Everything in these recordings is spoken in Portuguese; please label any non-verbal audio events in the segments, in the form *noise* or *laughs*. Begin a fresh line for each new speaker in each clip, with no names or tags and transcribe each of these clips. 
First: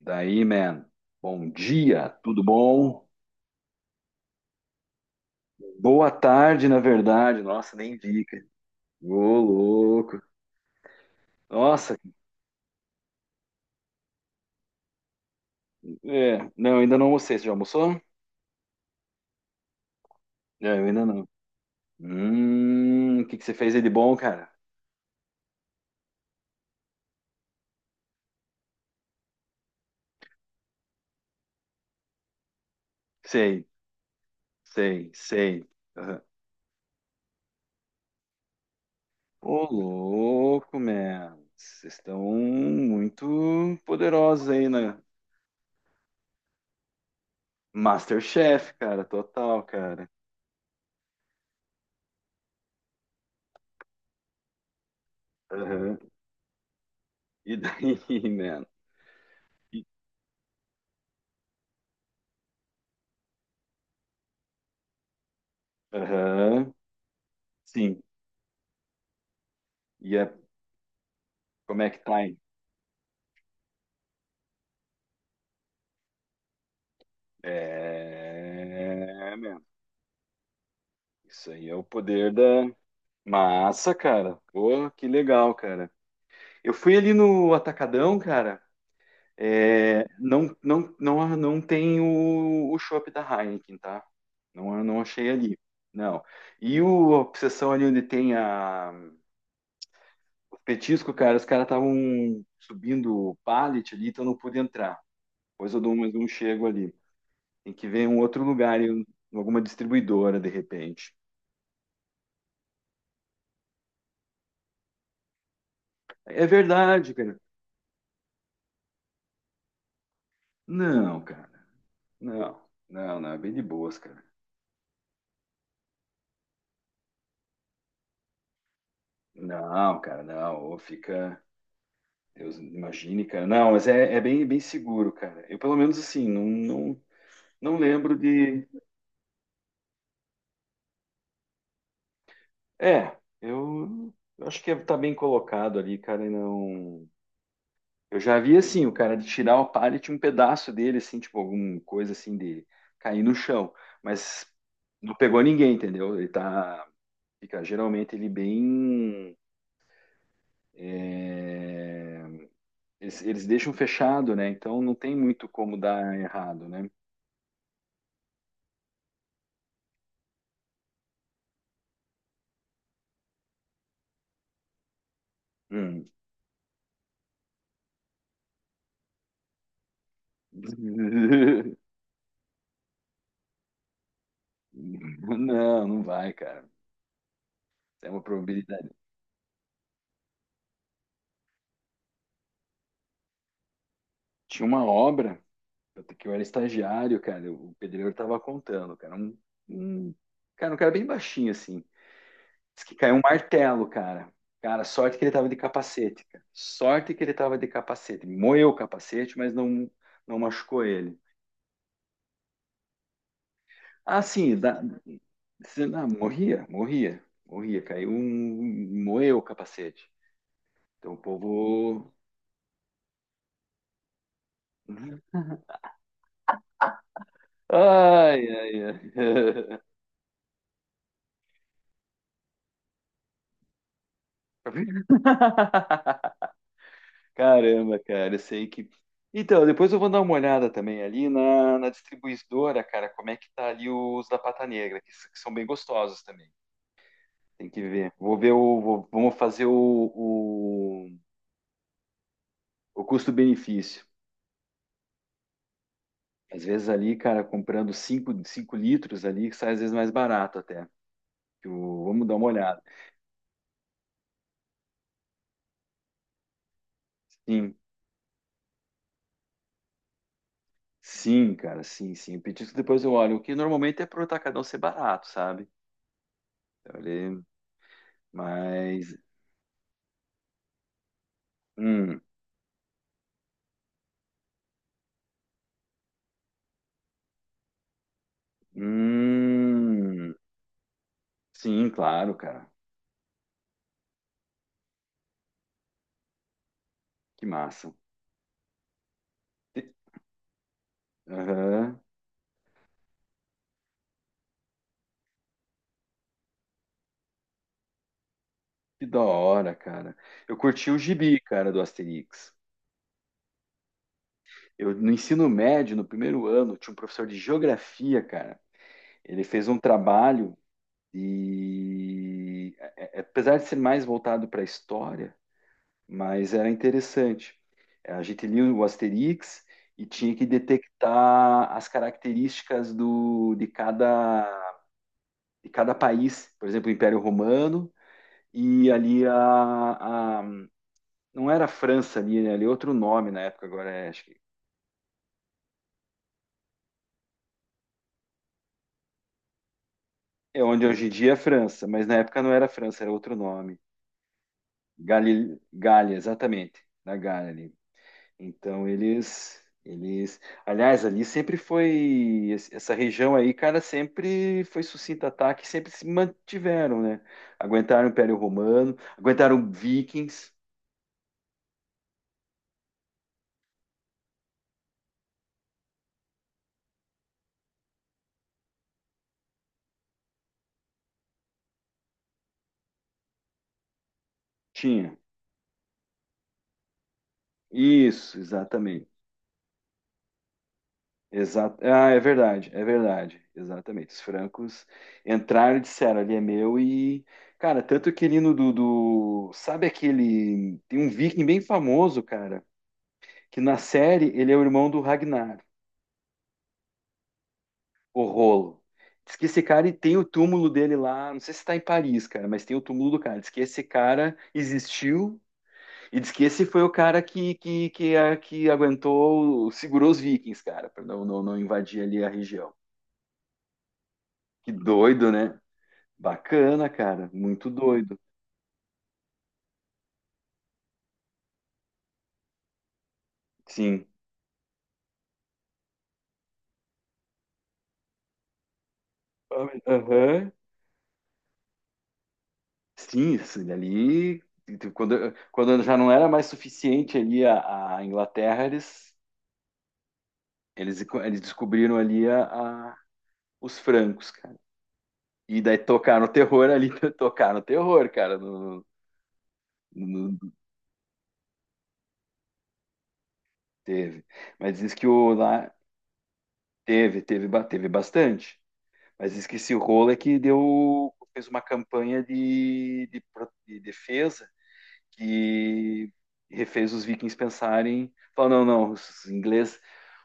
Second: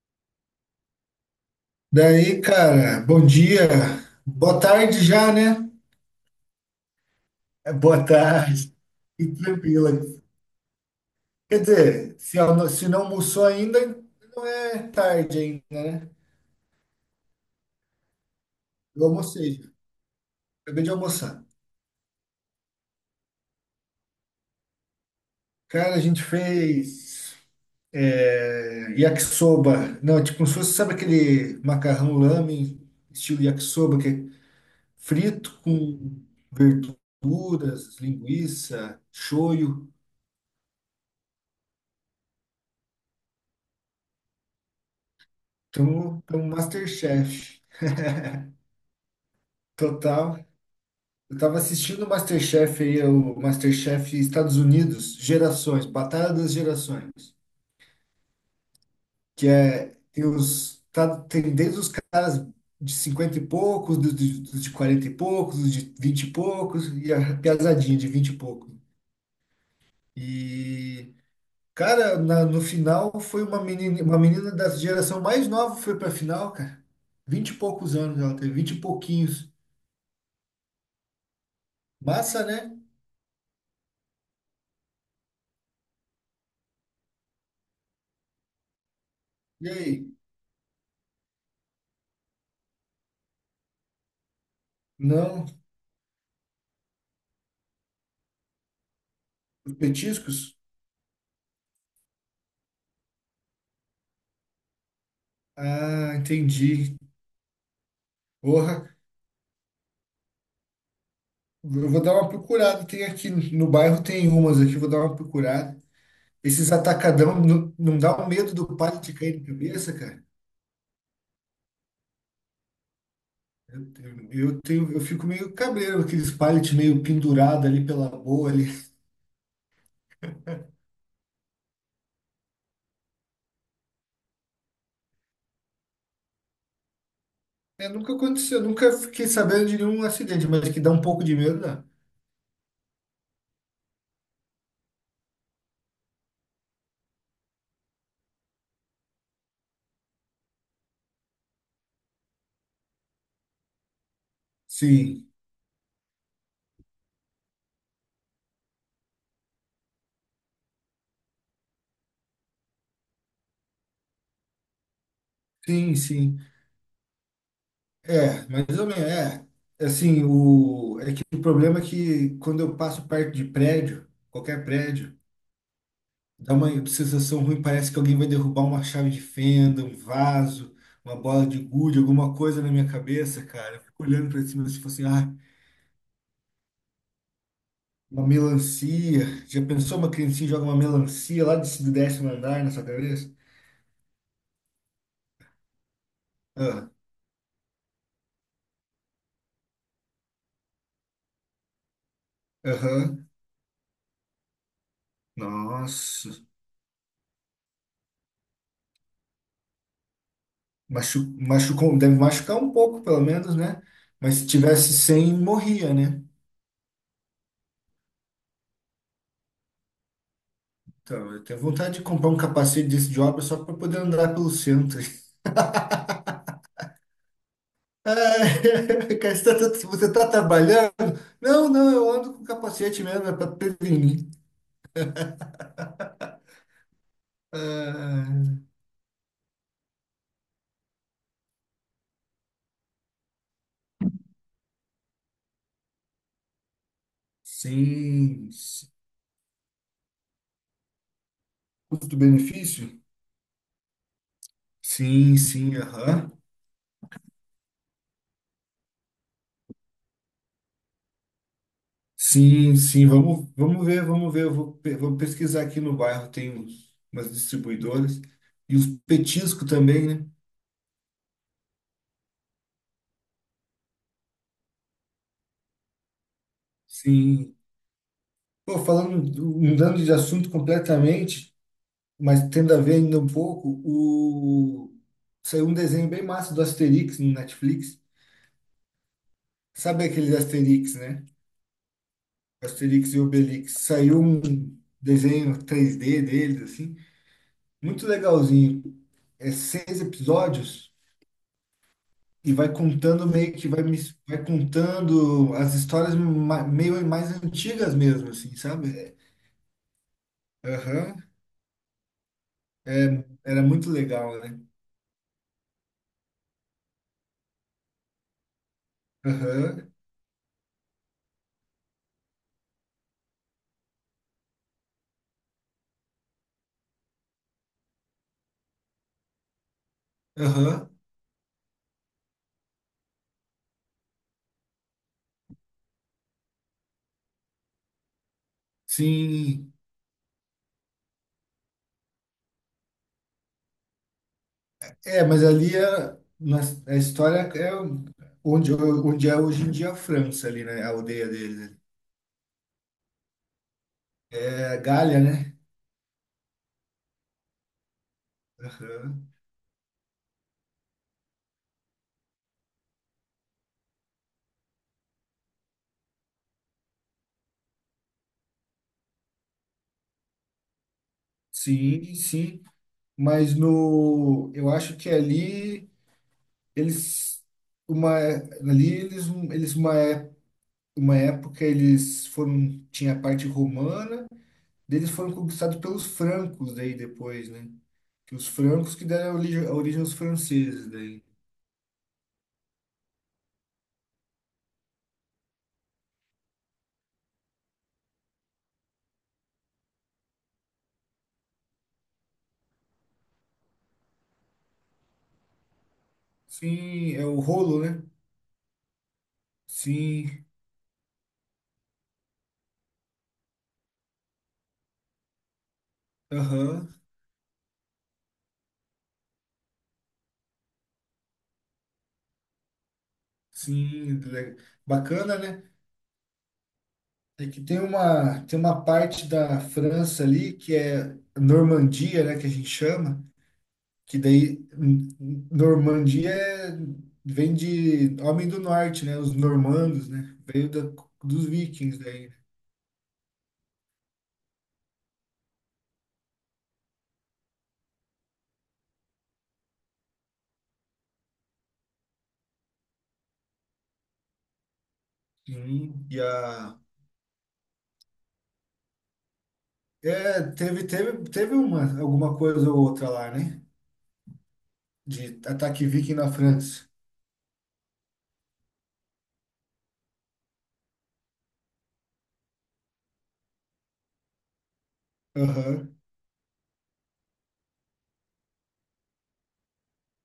Daí, man. Bom dia,
Daí,
tudo
cara,
bom?
bom dia. Boa tarde já, né?
Boa tarde, na verdade.
É,
Nossa, nem
boa
vi, cara.
tarde.
Ô,
E tranquila.
louco.
Quer
Nossa,
dizer, se não almoçou ainda, não é tarde ainda, né?
é. Não, ainda não almocei. Você já almoçou?
Eu almocei já.
Não,
Acabei
eu
de
ainda não.
almoçar.
O que que você fez aí de bom, cara?
Cara, a gente fez yakisoba. Não, é tipo, como se fosse, sabe aquele macarrão lamen, estilo
Sei,
yakisoba, que é
sei,
frito
sei. Aham.
com verduras, linguiça,
Ô,
shoyu.
louco, man. Vocês estão muito poderosos aí na
Então um Masterchef.
MasterChef, cara. Total, cara.
Total. Eu tava assistindo o MasterChef aí, o MasterChef Estados Unidos, Gerações,
Aham.
Batalha das Gerações,
E daí, *laughs* man?
que
E-
tem desde os caras de 50 e poucos, dos de 40 e poucos, dos de 20 e
Aham.
poucos e a piazadinha
Sim.
de 20 e poucos.
E é
E
Como é que tá
cara,
aí?
no final foi uma menina da geração mais nova foi pra final, cara. 20 e poucos anos ela teve, 20 e
É,
pouquinhos.
meu, isso aí é o poder da
Massa, né?
massa, cara. Pô, que legal, cara. Eu fui ali no Atacadão, cara.
E
É,
aí?
não, não, não, não tem o chopp da Heineken, tá? Não, não achei
Não,
ali. Não. E o a obsessão ali onde tem a,
os petiscos.
o petisco, cara, os caras estavam subindo o pallet ali, então não pude entrar. Pois eu dou
Ah,
mais um chego ali.
entendi.
Tem que ver um outro lugar,
Porra,
em alguma distribuidora, de repente.
eu vou dar uma procurada. Tem aqui no bairro, tem umas aqui, vou dar uma procurada.
É
Esses
verdade, cara.
atacadão não dá o medo do pallet cair na cabeça, cara?
Não, cara. Não. Não, não. É bem de
Eu,
boas, cara.
tenho- eu, tenho, eu fico meio cabreiro, aqueles pallet meio pendurado ali pela boa ali.
Não, cara, não. Ou fica. Deus, imagine, cara. Não, mas é bem, bem seguro, cara. Eu, pelo menos, assim, não, não, não
É, nunca
lembro
aconteceu,
de.
nunca fiquei sabendo de nenhum acidente, mas que dá um pouco de medo, dá.
É, eu acho que tá bem colocado ali, cara, e não. Eu já vi, assim, o cara de tirar o pallet, um pedaço dele, assim, tipo, alguma coisa, assim, de cair no chão. Mas não
Sim,
pegou ninguém, entendeu? Ele tá. Fica geralmente ele bem. É, eles deixam fechado, né? Então não tem muito como
sim,
dar
sim.
errado, né?
É, mais ou menos, é. Assim, é que o problema é que quando eu passo perto de prédio, qualquer prédio,
Hum.
dá uma sensação ruim, parece que alguém vai derrubar uma chave de fenda, um vaso, uma bola de
*laughs*
gude, alguma coisa na minha cabeça, cara. Eu fico olhando pra cima se fosse,
Não, não vai, cara. É uma
uma
probabilidade.
melancia. Já pensou uma criancinha joga uma melancia lá do décimo andar na sua cabeça?
Tinha uma obra que eu era
Ah.
estagiário, cara. O pedreiro tava contando, cara. Um- Cara, um cara bem baixinho, assim. Diz que caiu um
Aham.
martelo, cara. Cara, sorte que ele tava de capacete,
Nossa.
cara. Sorte que ele tava de capacete. Moeu o capacete, mas não, não machucou ele.
Machucou, deve machucar um pouco, pelo menos, né?
Ah,
Mas se
sim, dá.
tivesse sem,
Você,
morria,
não,
né?
morria, morria, morria. Caiu um. Moeu o capacete. Então o
Então, eu tenho vontade de
povo.
comprar um capacete desse de obra só para poder andar pelo centro.
Ai, ai,
É, *laughs* cara,
ai.
você tá trabalhando? Não, não, eu ando com capacete mesmo, é para prevenir.
*laughs* Caramba, cara, eu
Ah,
sei que. Então, depois eu vou dar uma olhada também ali na distribuidora, cara, como é que tá ali os da Pata Negra, que são bem gostosos também. Tem que ver. Vou
sim,
ver o.
sim.
vou- Vamos fazer o, o,
Custo-benefício?
o custo-benefício.
Sim, sim, aham.
Às vezes ali, cara, comprando cinco litros ali, que sai às vezes mais barato até. Vamos dar uma
Sim,
olhada.
sim, vamos, vamos ver, vamos ver. Eu vou pesquisar aqui no bairro, tem umas
Sim,
distribuidoras. E os petiscos também, né?
sim, cara, sim, sim. O petisco depois eu olho, o que normalmente é pro atacadão ser barato, sabe? Então, ele...
Sim. Pô,
Mas.
falando, mudando de assunto completamente,
Hum,
mas tendo a ver ainda um pouco, saiu um desenho bem massa do Asterix no Netflix. Sabe
hum,
aquele Asterix, né?
sim, claro, cara.
Asterix e Obelix. Saiu um desenho 3D deles, assim,
Que massa.
muito legalzinho. É
Que-
seis episódios
Aham,
e vai contando meio que vai contando as histórias meio mais antigas mesmo, assim, sabe?
que
É.
da hora, cara. Eu curti o
Aham.
gibi, cara, do Asterix.
Era muito legal, né?
Eu, no ensino médio, no primeiro ano, tinha um professor de geografia, cara. Ele fez um
Aham,
trabalho e, é, apesar de ser mais voltado para a história, mas era interessante. A gente lia o Asterix e tinha que
aham.
detectar as características de cada país. Por exemplo, o Império Romano e ali
Sim.
não era a França ali, né? Ali é outro nome na época, agora é, acho que
É, mas ali é, na, a história é onde, onde é hoje em dia a França
é
ali, né?
onde
A
hoje em
aldeia
dia é
deles.
França, mas na época não era França, era outro nome.
É Galha, né?
Galha, Galha, exatamente, na Galha ali. Então
Aham.
eles, aliás, ali sempre foi essa região aí, cara, sempre foi sucinto ataque, sempre se mantiveram, né? Aguentaram o Império Romano, aguentaram Vikings,
Sim, sim. Mas no, eu acho que ali eles uma ali eles eles uma é- uma época eles foram tinha a parte romana, daí eles
tinha.
foram conquistados pelos francos daí depois, né? Que
Isso,
os francos que
exatamente.
deram a origem aos franceses daí.
Exato. Ah, é verdade, é verdade. Exatamente. Os francos entraram e disseram, ali é meu e, cara, tanto que ali no do, do- sabe aquele, tem um viking bem famoso, cara, que na série ele é o irmão do Ragnar.
Sim, é o rolo, né?
O rolo. Diz que esse cara e tem o
Sim,
túmulo dele lá, não sei se tá em Paris, cara, mas tem o túmulo do cara. Diz que esse cara existiu e diz que esse foi o
aham,
cara que aguentou, segurou os vikings, cara, pra não, não, não invadir ali a região.
sim,
Que doido,
bacana,
né?
né?
Bacana, cara,
É que
muito
tem
doido.
uma, tem uma parte da França ali que é Normandia, né, que a gente chama,
Sim.
que daí vem de homem do norte, né, os normandos, né,
Aham.
veio dos vikings daí.
Sim, isso ali. Quando já não era mais suficiente ali a Inglaterra, eles descobriram ali a- os francos, cara. E daí
Sim, e
tocar no terror ali, *laughs* tocar no terror, cara, no- no-
teve alguma coisa ou outra lá, né,
teve. Mas diz que
de
o lá
ataque viking na França.
teve bastante. Mas diz que esse rolo é que deu, fez uma campanha de defesa
Aham,
que refez os vikings pensarem, falou, não, não, os ingleses,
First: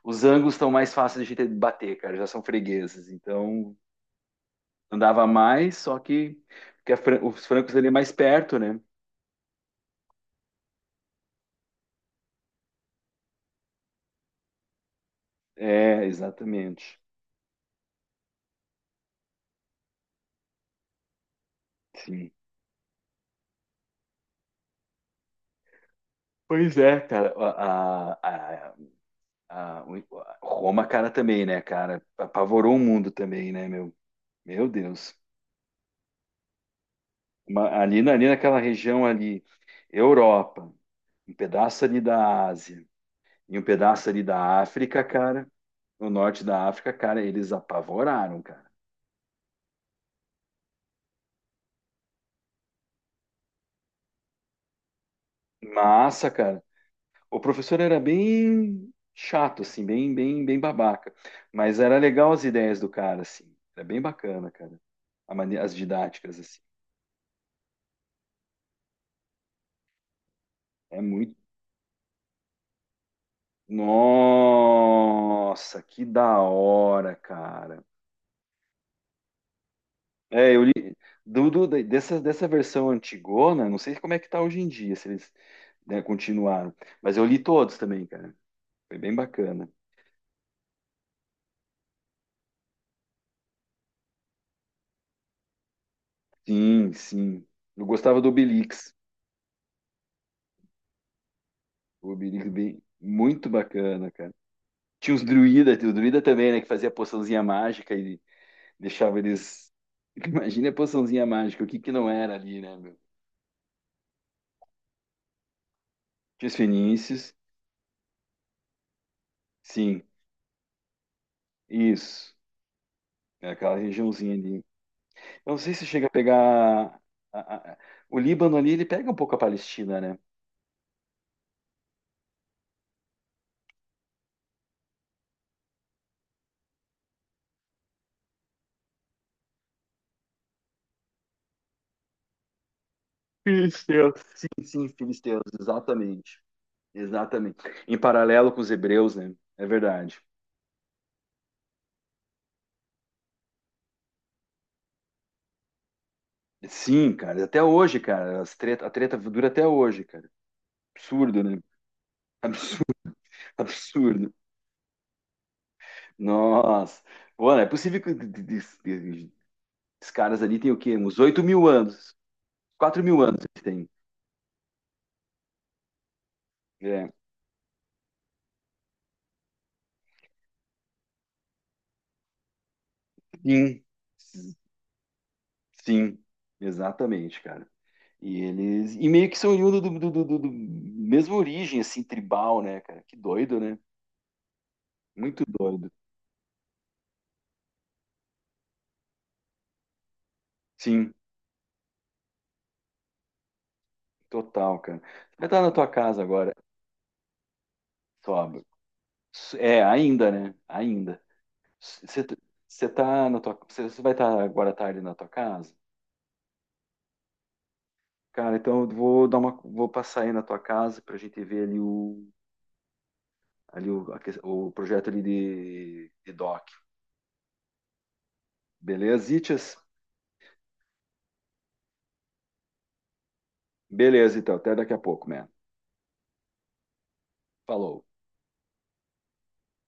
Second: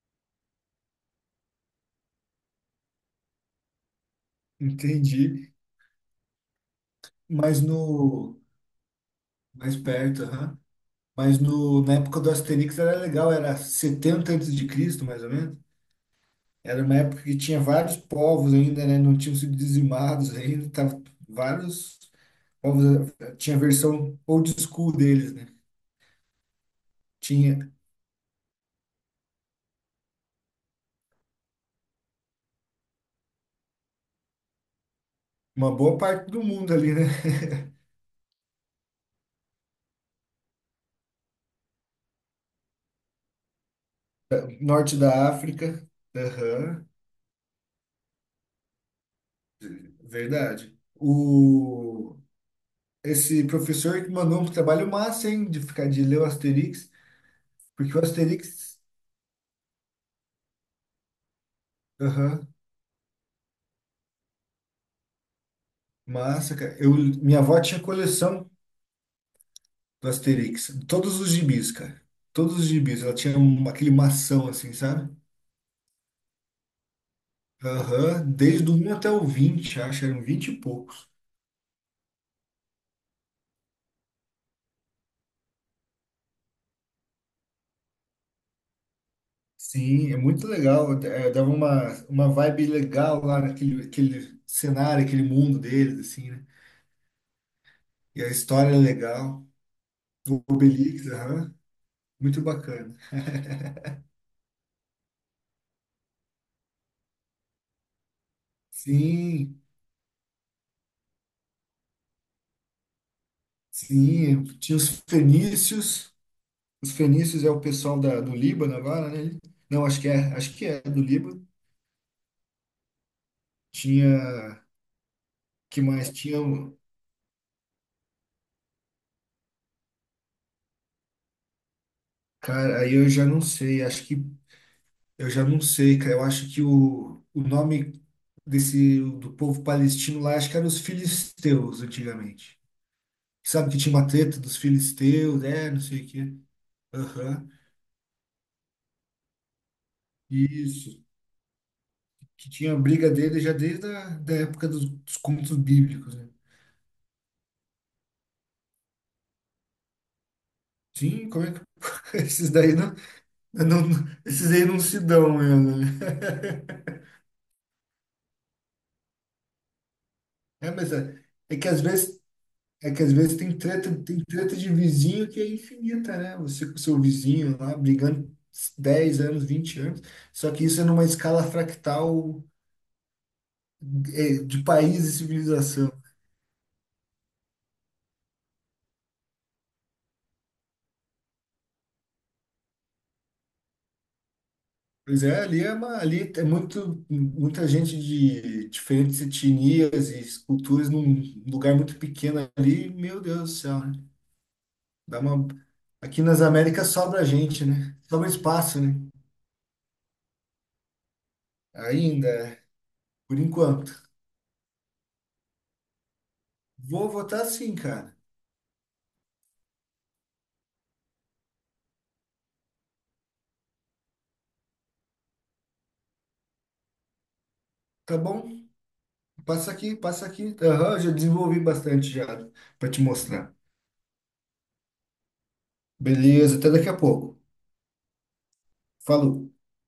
os anglos estão mais fáceis de a gente bater, cara, já são fregueses. Então andava
entendi.
mais, só que porque a fran- os
Mas
francos ali é mais
no
perto, né?
mais perto, aham. Mas no, na época do Asterix era legal, era 70 antes de Cristo, mais ou menos.
É,
Era uma
exatamente.
época que tinha vários povos ainda, né? Não tinham sido dizimados ainda, tava vários
Sim.
povos, tinha a versão old school deles, né?
Pois é, cara.
Tinha
A Roma, cara, também, né, cara? Apavorou o mundo também, né, meu? Meu Deus.
uma boa parte do mundo ali, né?
Ali, ali naquela região ali, Europa, um pedaço ali da Ásia e um pedaço ali da
*laughs* Norte
África,
da
cara,
África,
no norte da
aham,
África, cara, eles apavoraram, cara.
verdade. Esse professor que mandou um trabalho massa, hein, de ficar de ler o
Massa, cara.
Asterix,
O professor
porque
era
o Asterix,
bem chato, assim, bem, bem, bem babaca. Mas era legal as ideias do cara, assim. Era bem bacana, cara. As didáticas,
massa,
assim.
cara. Minha avó tinha coleção do Asterix.
É
Todos os
muito
gibis, cara. Todos os gibis. Ela tinha aquele mação, assim, sabe?
Nossa, que da hora, cara.
Aham. Desde o um até o 20 acho. Eram 20
É,
e
eu li
poucos.
dessa versão antigona, não sei como é que tá hoje em dia, se eles, né, continuaram. Mas eu li todos também, cara. Foi bem bacana.
Sim, é muito legal. É, dava uma vibe legal lá naquele aquele cenário, aquele mundo deles, assim, né?
Sim, sim. Eu gostava
E a
do
história é
Obelix.
legal. O Obelix, aham.
O
Muito
Obelix bem,
bacana.
muito bacana, cara. Tinha os druida, o druida também, né, que fazia poçãozinha mágica e deixava
Sim,
eles. *laughs* Imagina a poçãozinha mágica, o que que não era ali, né, meu?
sim. Tinha os fenícios.
Tinha os
Os
fenícios,
fenícios é o pessoal do Líbano agora, né? Não, acho
sim,
que é, acho que é do Líbano.
isso. É aquela regiãozinha
Tinha,
ali. Eu não sei
que
se chega a
mais? Tinha,
pegar. a- a- a- o Líbano ali, ele pega um pouco a Palestina, né?
cara, aí eu já não sei, acho que eu já não sei, cara. Eu acho que o nome desse do povo palestino lá, acho que era os filisteus antigamente. Sabe que tinha uma
Filisteus.
treta dos
Sim, sim,
filisteus,
filisteus,
né? Não sei o quê.
exatamente.
Aham.
Exatamente. Em paralelo com os hebreus, né? É verdade.
Isso. Que tinha a briga dele já desde a da época dos contos bíblicos, né?
Sim, cara, até hoje, cara. A treta dura até hoje, cara.
Sim,
Absurdo,
como é
né?
que *laughs* esses daí
Absurdo,
não.
*laughs*
Não,
absurdo.
esses aí não se dão mesmo, né?
Nossa.
*laughs*
Pô, não é possível que esses caras ali têm
É,
o
mas
quê? Uns oito
é
mil
que às
anos.
vezes, é que
quatro
às
mil
vezes
anos
tem
eles têm.
treta, tem treta de vizinho que é infinita, né? Você com o seu
É.
vizinho lá brigando 10 anos, 20 anos, só que isso é numa escala fractal
Sim.
de país e civilização.
Sim, exatamente, cara. E eles. E meio que são oriundos mesma origem, assim, tribal, né, cara? Que doido, né?
Pois é,
Muito
ali é
doido.
uma, ali é muito, muita gente de diferentes etnias e culturas
Sim,
num lugar muito pequeno ali, meu Deus do céu, né?
total, cara.
Dá
Você vai
uma...
estar na tua casa
Aqui nas
agora,
Américas sobra gente, né? Sobra
Sob.
espaço, né?
É, ainda, né? Ainda. Você
Ainda, é.
você tá
Por
na tua. Você
enquanto.
você vai estar agora à tarde na tua casa?
Vou votar sim, cara.
Cara, então eu vou dar uma. Vou passar aí na tua casa pra gente ver ali o. Ali o, o projeto ali de doc.
Tá bom?
Beleza,
Passa
Itias?
aqui, passa aqui. Aham, já desenvolvi bastante já para te mostrar.
Beleza, então. Até daqui a pouco, man.
Beleza, até daqui a pouco.
Falou.
Falou.